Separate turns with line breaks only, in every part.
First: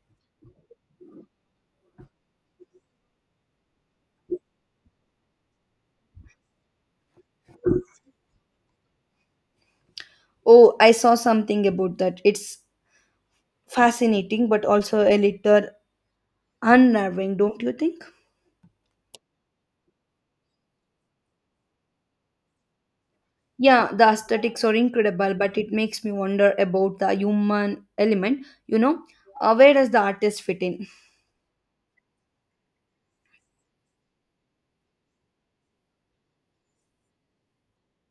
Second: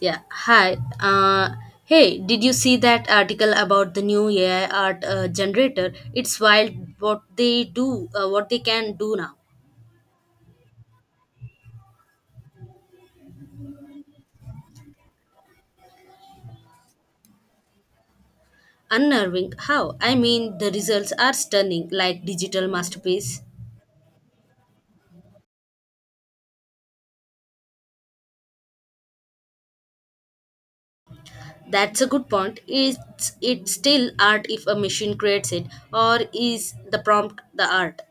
Yeah, hi. Hey, did you see that article about the new AI art generator? It's wild what they do, what they can do now.
Oh, I saw something about that. It's fascinating, but also a little unnerving, don't you think?
Unnerving. How? I mean, the results are stunning, like digital masterpiece.
Yeah, the aesthetics are incredible, but it makes me wonder about the human element, you know? Where does the artist fit in?
That's a good point. Is it still art if a machine creates it, or is the prompt the art?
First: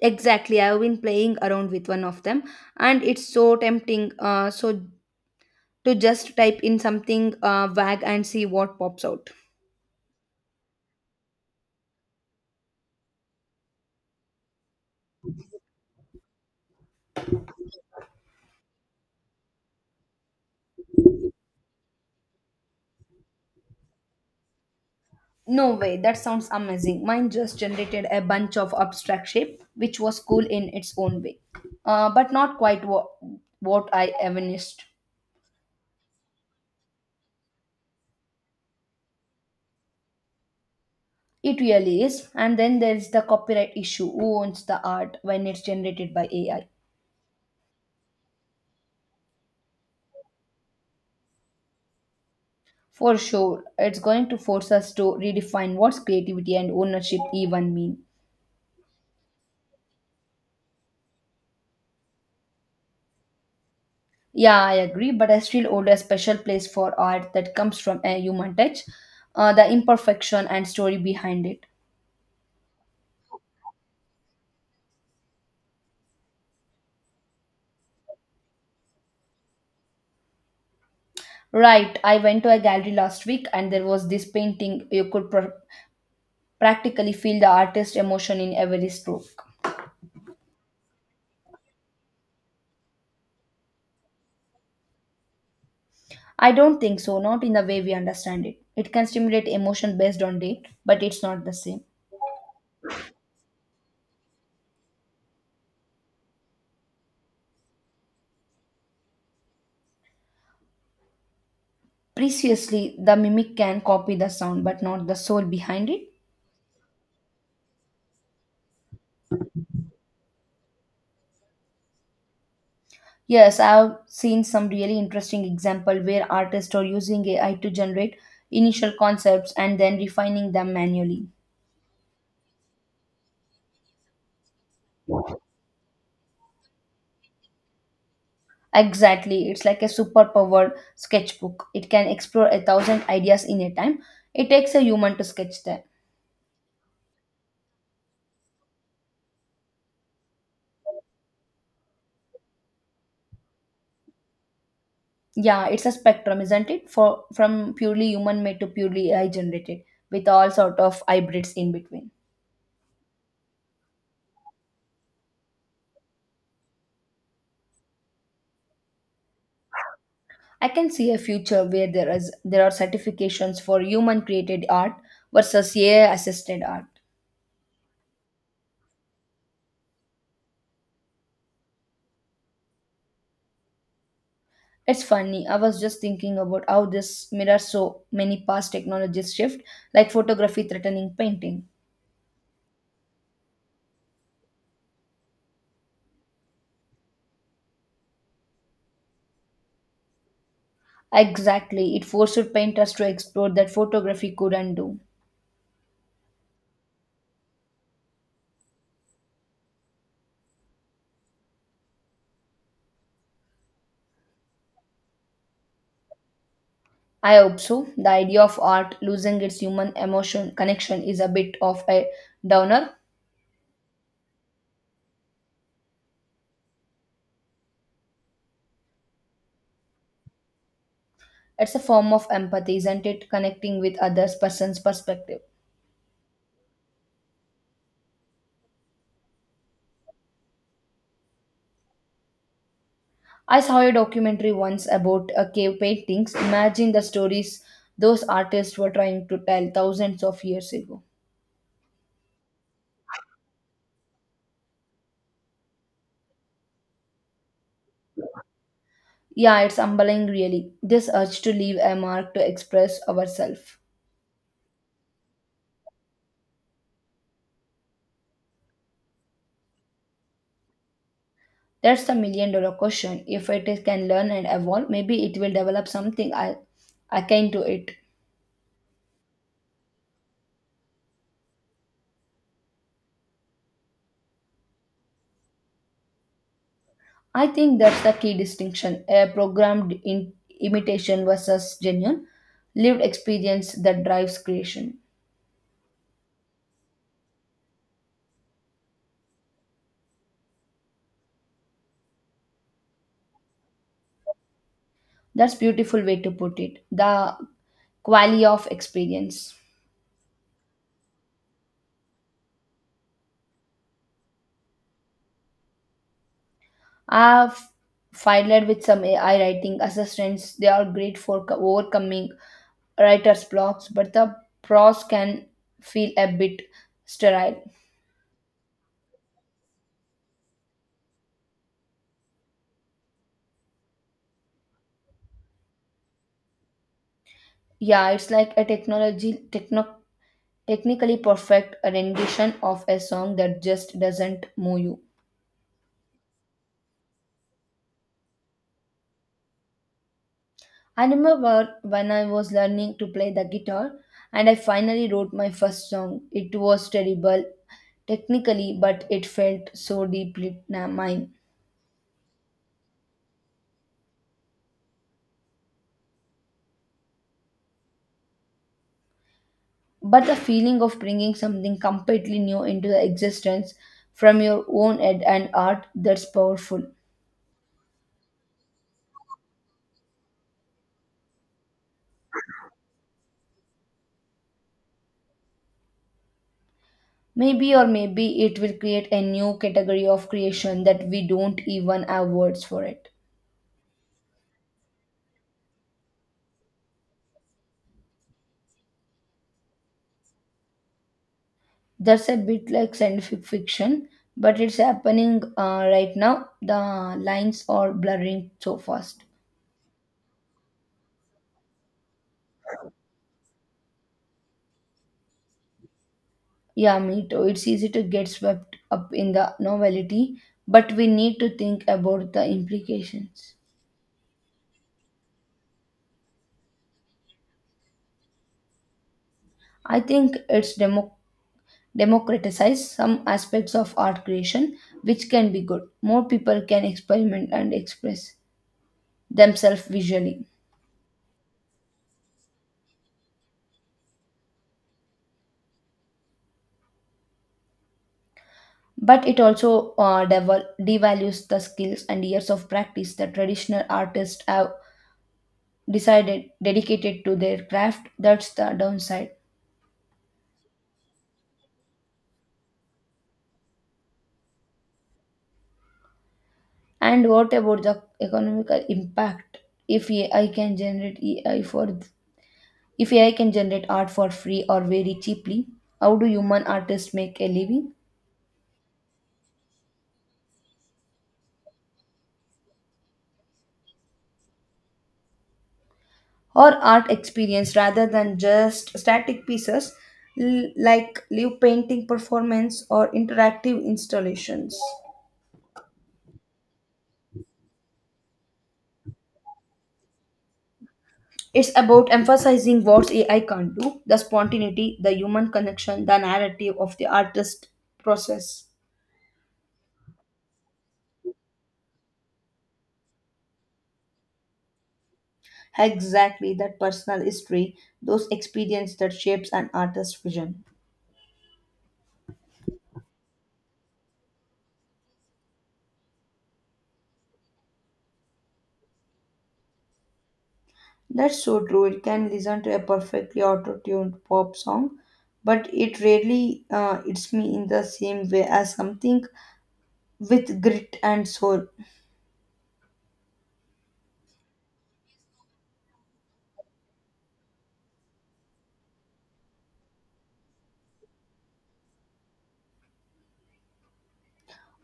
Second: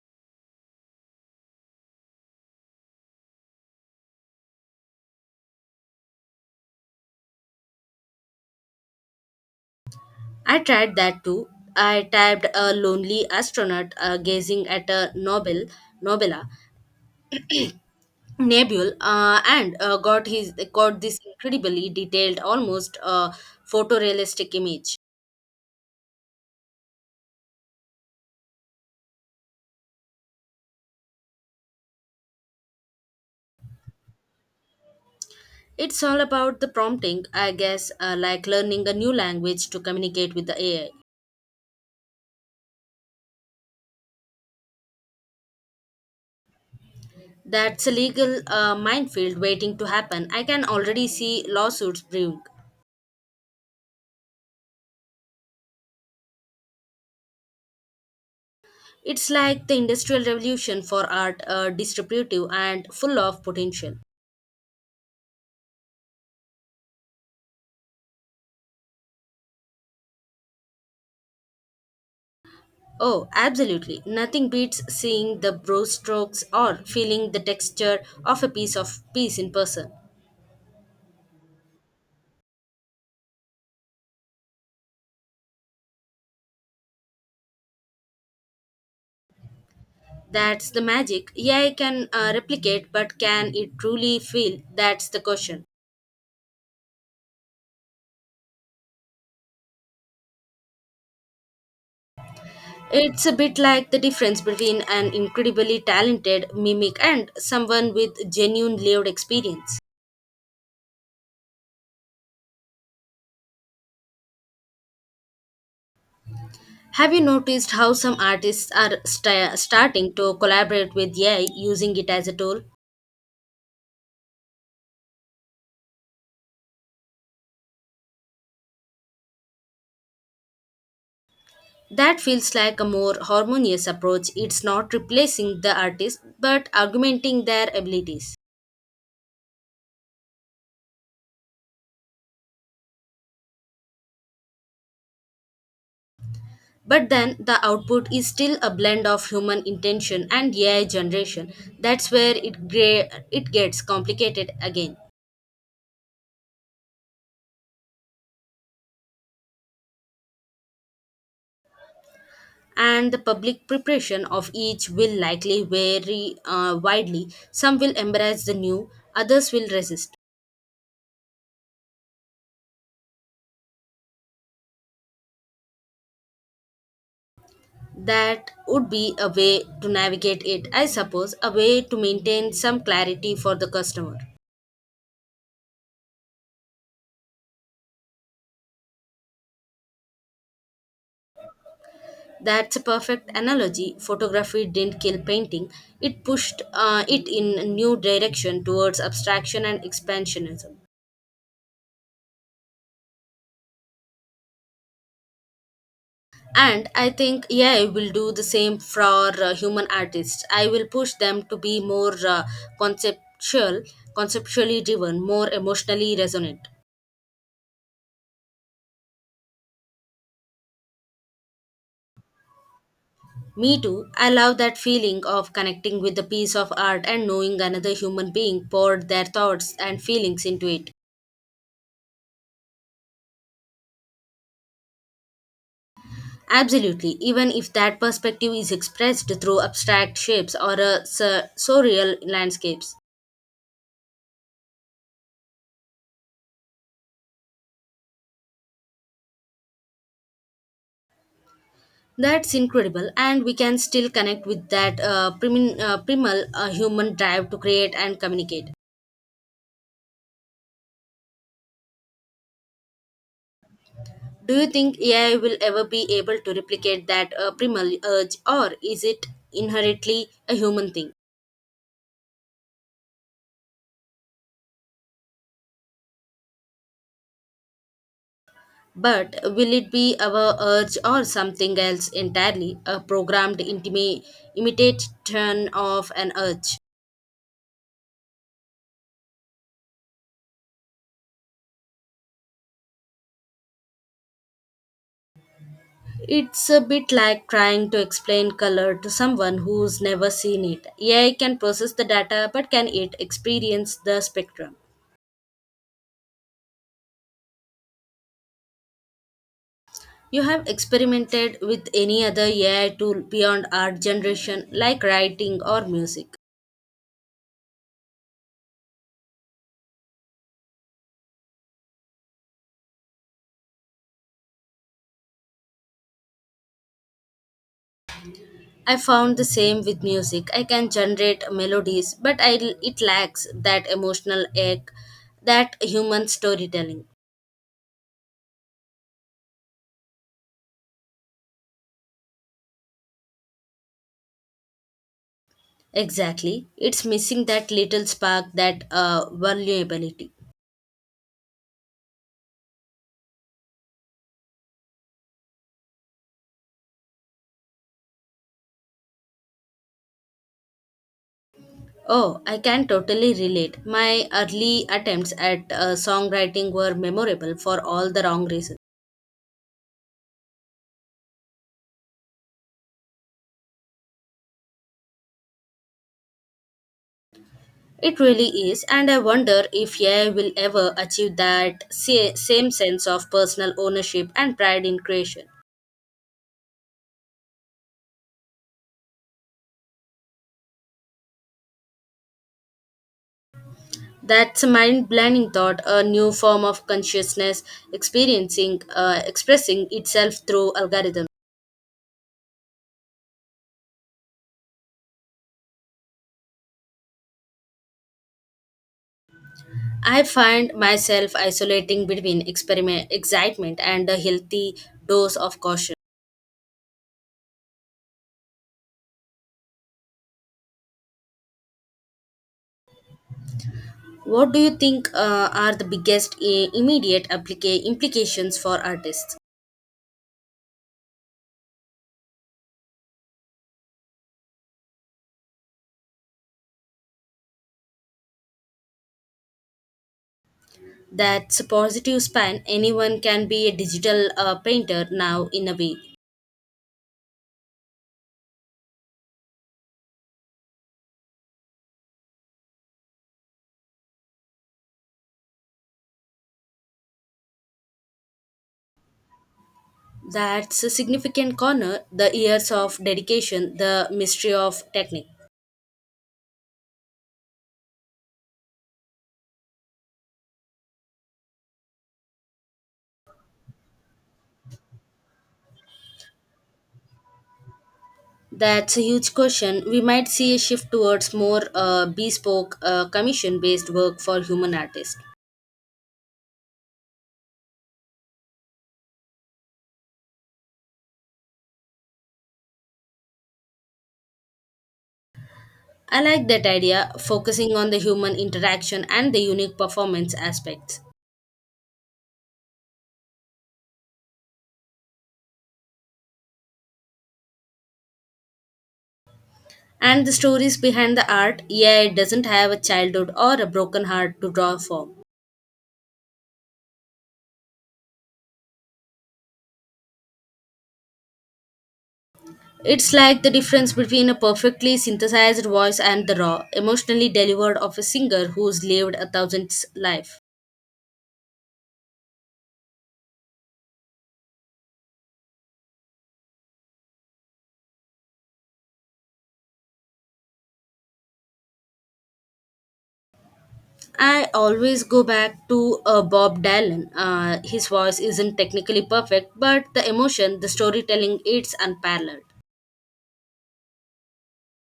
Exactly, I've been playing around with one of them, and it's so tempting. So to just type in something vague and see what pops out.
I tried that too. I typed a lonely astronaut gazing at a Nobel Nobela Nebul and got this incredibly detailed, almost photorealistic image.
No way, that sounds amazing. Mine just generated a bunch of abstract shape, which was cool in its own way, but not quite what I evidenced.
It's all about the prompting, I guess, like learning a new language to communicate with the AI.
It really is. And then there's the copyright issue who owns the art when it's generated by AI?
That's a legal minefield waiting to happen. I can already see lawsuits brewing.
For sure, it's going to force us to redefine what's creativity and ownership even mean.
It's like the industrial revolution for art, distributive and full of potential.
Yeah, I agree, but I still hold a special place for art that comes from a human touch, the imperfection and story behind it.
Oh, absolutely. Nothing beats seeing the brushstrokes or feeling the texture of a piece in person.
Right, I went to a gallery last week and there was this painting. You could practically feel the artist's emotion in every stroke.
That's the magic. AI can replicate, but can it truly feel? That's the question.
I don't think so, not in the way we understand it. It can stimulate emotion based on date, but it's not the same.
It's a bit like the difference between an incredibly talented mimic and someone with genuine lived experience.
Preciously, the mimic can copy the sound but not the soul behind it.
Have you noticed how some artists are starting to collaborate with AI using it as a tool?
Yes, I've seen some really interesting example where artists are using AI to generate initial concepts and then refining them manually.
That feels like a more harmonious approach. It's not replacing the artist, but augmenting their abilities.
Exactly. It's like a superpower sketchbook. It can explore a thousand ideas in a time. It takes a human to sketch them.
But then the output is still a blend of human intention and AI generation. That's where it gets complicated again.
Yeah, it's a spectrum, isn't it? For from purely human made to purely AI generated, with all sort of hybrids in between.
And the public preparation of each will likely vary widely. Some will embrace the new, others will resist.
I can see a future where there are certifications for human created art versus AI assisted art.
That would be a way to navigate it, I suppose, a way to maintain some clarity for the customer.
It's funny. I was just thinking about how this mirrors so many past technologies shift, like photography threatening painting.
That's a perfect analogy. Photography didn't kill painting, it pushed it in a new direction towards abstraction and expansionism.
Exactly. It forced painters to explore that photography couldn't do.
And I think AI will do the same for human artists. I will push them to be more conceptual, conceptually driven, more emotionally resonant.
I hope so. The idea of art losing its human emotion connection is a bit of a downer.
Me too. I love that feeling of connecting with a piece of art and knowing another human being poured their thoughts and feelings into it.
It's a form of empathy, isn't it? Connecting with others' person's perspective.
Absolutely, even if that perspective is expressed through abstract shapes or surreal landscapes.
I saw a documentary once about cave paintings. Imagine the stories those artists were trying to tell thousands of years ago.
That's incredible, and we can still connect with that primal human drive to create and communicate.
Yeah, it's humbling, really. This urge to leave a mark to express ourselves.
Do you think AI will ever be able to replicate that primal urge, or is it inherently a human thing?
That's the million dollar question. If it is, can learn and evolve, maybe it will develop something I akin to it.
But will it be our urge or something else entirely, a programmed imitation of an urge?
I think that's the key distinction a programmed in imitation versus genuine lived experience that drives creation.
It's a bit like trying to explain color to someone who's never seen it. AI can process the data, but can it experience the spectrum?
That's beautiful way to put it. The quality of experience.
You have experimented with any other AI tool beyond art generation, like writing or music.
I've filed with some AI writing assistants. They are great for overcoming writer's blocks, but the prose can feel a bit sterile.
I found the same with music. I can generate melodies, but it lacks that emotional ache, that human storytelling.
Yeah, it's like a technically perfect rendition of a song that just doesn't move you.
Exactly. It's missing that little spark, that vulnerability.
I remember when I was learning to play the guitar and I finally wrote my first song. It was terrible technically, but it felt so deeply mine.
Oh, I can totally relate. My early attempts at songwriting were memorable for all the wrong reasons.
But the feeling of bringing something completely new into the existence from your own head and art that's powerful.
It really is, and I wonder if AI will ever achieve that same sense of personal ownership and pride in creation.
Maybe or maybe it will create a new category of creation that we don't even have words for it.
That's a mind blowing thought, a new form of consciousness expressing itself through algorithms.
That's a bit like scientific fiction, but it's happening right now. The lines are blurring so fast.
I find myself isolating between experiment, excitement and a healthy dose of caution.
Yeah, me too. It's easy to get swept up in the novelty, but we need to think about the implications.
What do you think are the biggest immediate implications for artists?
I think it's democratized some aspects of art creation, which can be good. More people can experiment and express themselves visually.
That's a positive span. Anyone can be a digital painter now, in a way.
But it also devalues the skills and years of practice that traditional artists have decided dedicated to their craft. That's the downside.
That's a significant corner, the years of dedication, the mystery of technique.
And what about the economical impact? If AI can generate AI for If AI can generate art for free or very cheaply, how do human artists make a living?
That's a huge question. We might see a shift towards more bespoke, commission based work for human artists.
Or art experience rather than just static pieces like live painting performance or interactive installations.
I like that idea, focusing on the human interaction and the unique performance aspects.
It's about emphasizing what AI can't do the spontaneity, the human connection, the narrative of the artist process.
And the stories behind the art, yeah, it doesn't have a childhood or a broken heart to draw from.
Exactly, that personal history, those experience that shapes an artist's vision.
It's like the difference between a perfectly synthesized voice and the raw, emotionally delivered of a singer who's lived a thousand's life.
That's so true. It can listen to a perfectly auto-tuned pop song, but it rarely it's me in the same way as something with grit and soul.
I always go back to Bob Dylan. His voice isn't technically perfect, but the emotion, the storytelling, it's unparalleled.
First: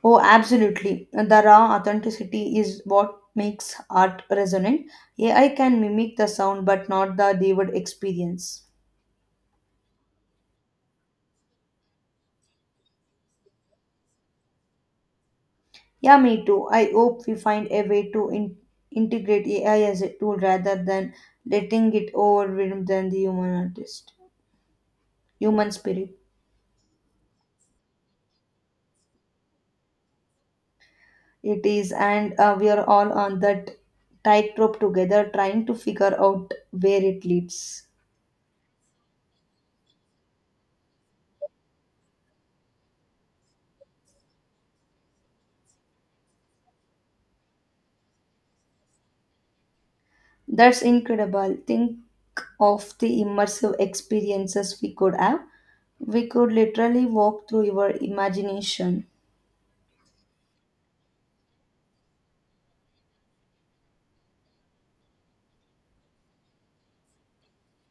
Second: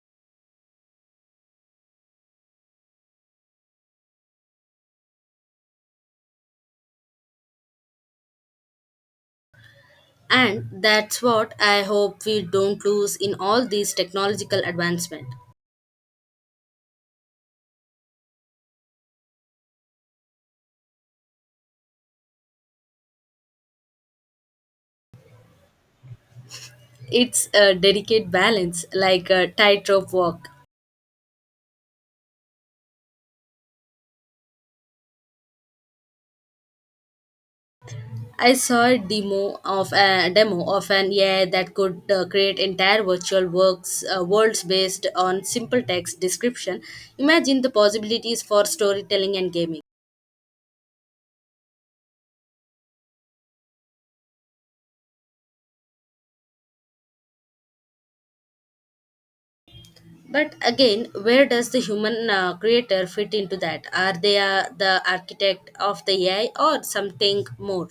Oh, absolutely. The raw authenticity is what makes art resonant. AI can mimic the sound but not the layered experience.
And that's what I hope we don't lose in all these technological advancement.
Yeah, me too. I hope we find a way to integrate AI as a tool rather than letting it overwhelm than the human artist, human spirit.
It's a delicate balance, like a tightrope walk.
It is, and we are all on that tightrope together, trying to figure out where it leads.
I saw a demo of an AI that could create entire virtual works worlds based on simple text description. Imagine the possibilities for storytelling and gaming.
That's incredible. Think of the immersive experiences we could have. We could literally walk through your imagination.
But again, where does the human creator fit into that? Are they the architect of the AI or something more?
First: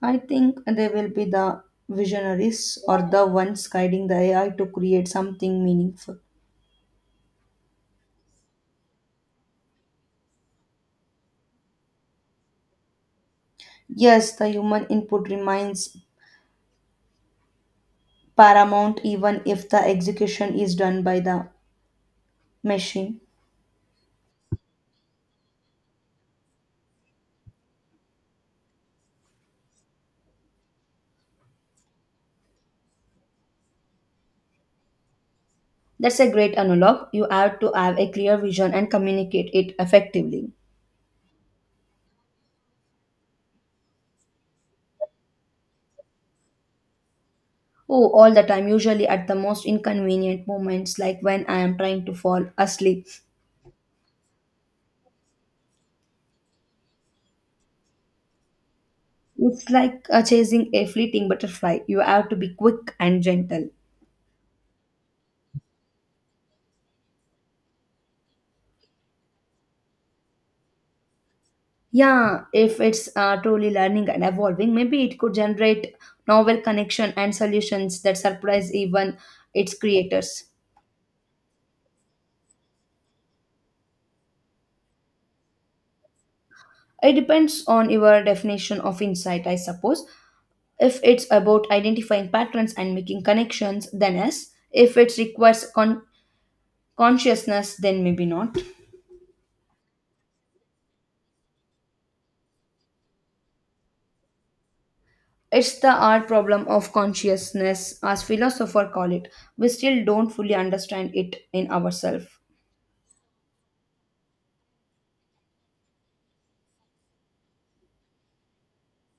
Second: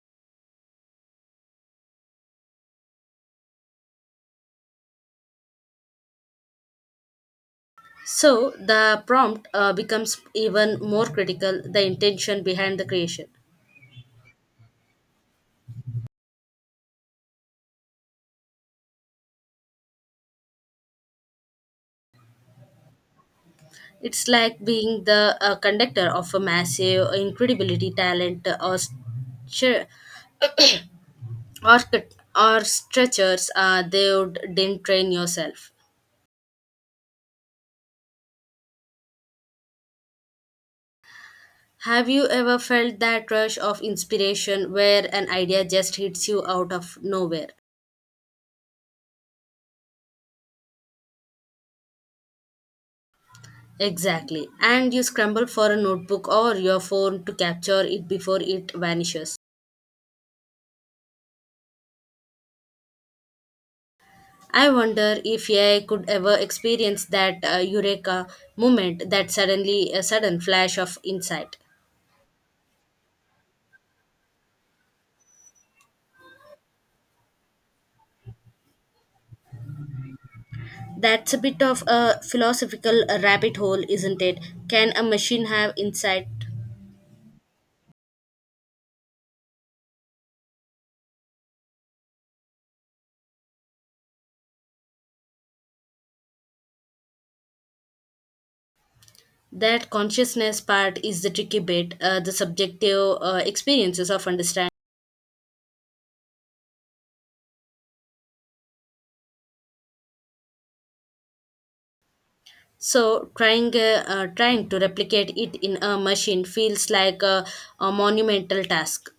I think they will be the visionaries or the ones guiding the AI to create something meaningful.
So the prompt becomes even more critical, the intention behind the creation.
Yes, the human input remains paramount even if the execution is done by the machine.
It's like being the conductor of a massive, incredibility talent or or stretchers. They would, didn't train yourself.
That's a great analog. You have to have a clear vision and communicate it effectively.
Have you ever felt that rush of inspiration where an idea just hits you out of nowhere?
Oh, all the time, usually at the most inconvenient moments, like when I am trying to fall asleep.
Exactly, and you scramble for a notebook or your phone to capture it before it vanishes.
It's like chasing a fleeting butterfly. You have to be quick and gentle.
I wonder if AI could ever experience that eureka moment, that sudden flash of insight.
Yeah, if it's truly learning and evolving, maybe it could generate novel connection and solutions that surprise even its creators.
That's a bit of a philosophical rabbit hole, isn't it? Can a machine have insight?
It depends on your definition of insight, I suppose. If it's about identifying patterns and making connections, then yes. If it requires consciousness, then maybe not.
That consciousness part is the tricky bit, the subjective experiences of understanding.
It's the art problem of consciousness, as philosophers call it. We still don't fully understand it in ourselves.
So, trying to replicate it in a machine feels like a monumental task.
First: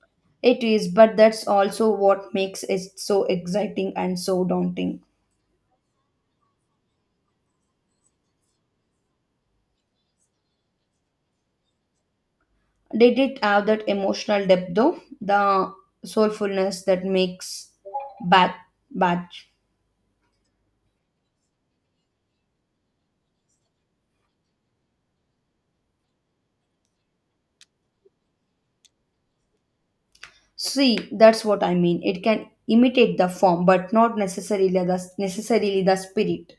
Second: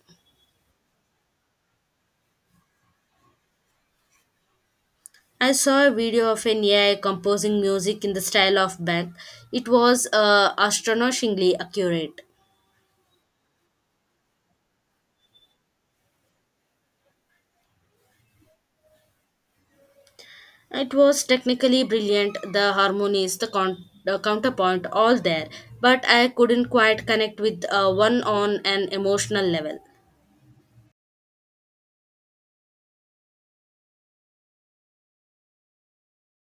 It is, but that's also what makes it so exciting and so daunting.
I saw a video of an AI composing music in the style of Bach. It was astonishingly accurate.
Did it have that emotional depth though? The soulfulness that makes bad bad.
It was technically brilliant, the harmonies, the counterpoint, all there, but I couldn't quite connect with one on an emotional level.
See, that's what I mean. It can imitate the form, but not necessarily the spirit.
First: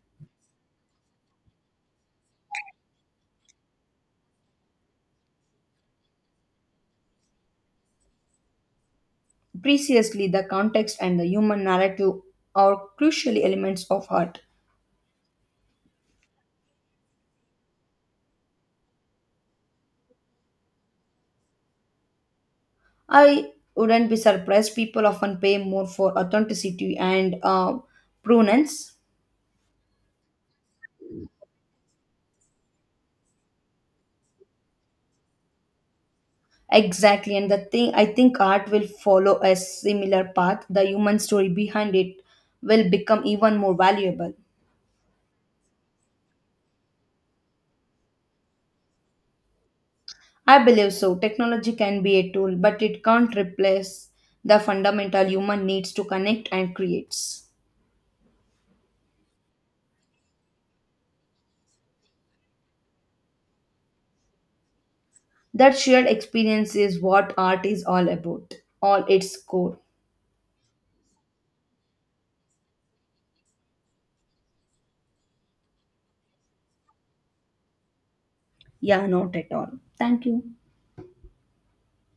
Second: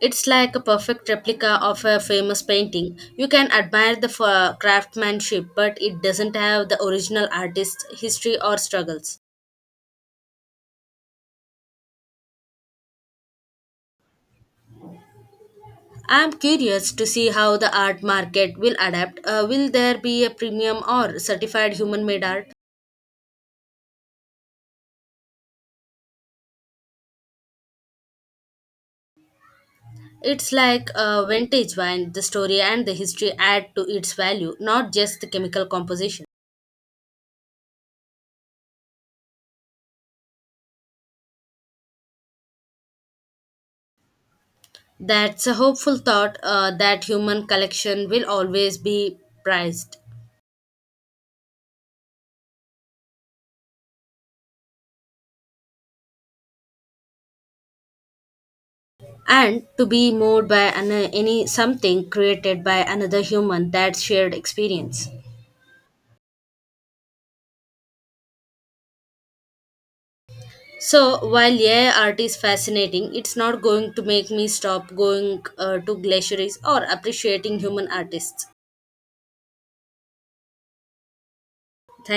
It's like a perfect replica of a famous painting. You can admire the craftsmanship, but it doesn't have the original artist's history or struggles.
Preciously, the context and the human narrative are crucial elements of art.
I'm curious to see how the art market will adapt. Will there be a premium or certified human made art?
I wouldn't be surprised people often pay more for authenticity and provenance.
It's like a vintage wine, the story and the history add to its value, not just the chemical composition.
Exactly, and the thing I think art will follow a similar path. The human story behind it will become even more valuable.
That's a hopeful thought that human collection will always be prized.
I believe so. Technology can be a tool, but it can't replace the fundamental human needs to connect and create.
And to be moved by any something created by another human, that shared experience.
That shared experience is what art is all about, all its core.
So while yeah, art is fascinating, it's not going to make me stop going to glaciers or appreciating human artists.
Yeah, not at all. Thank you.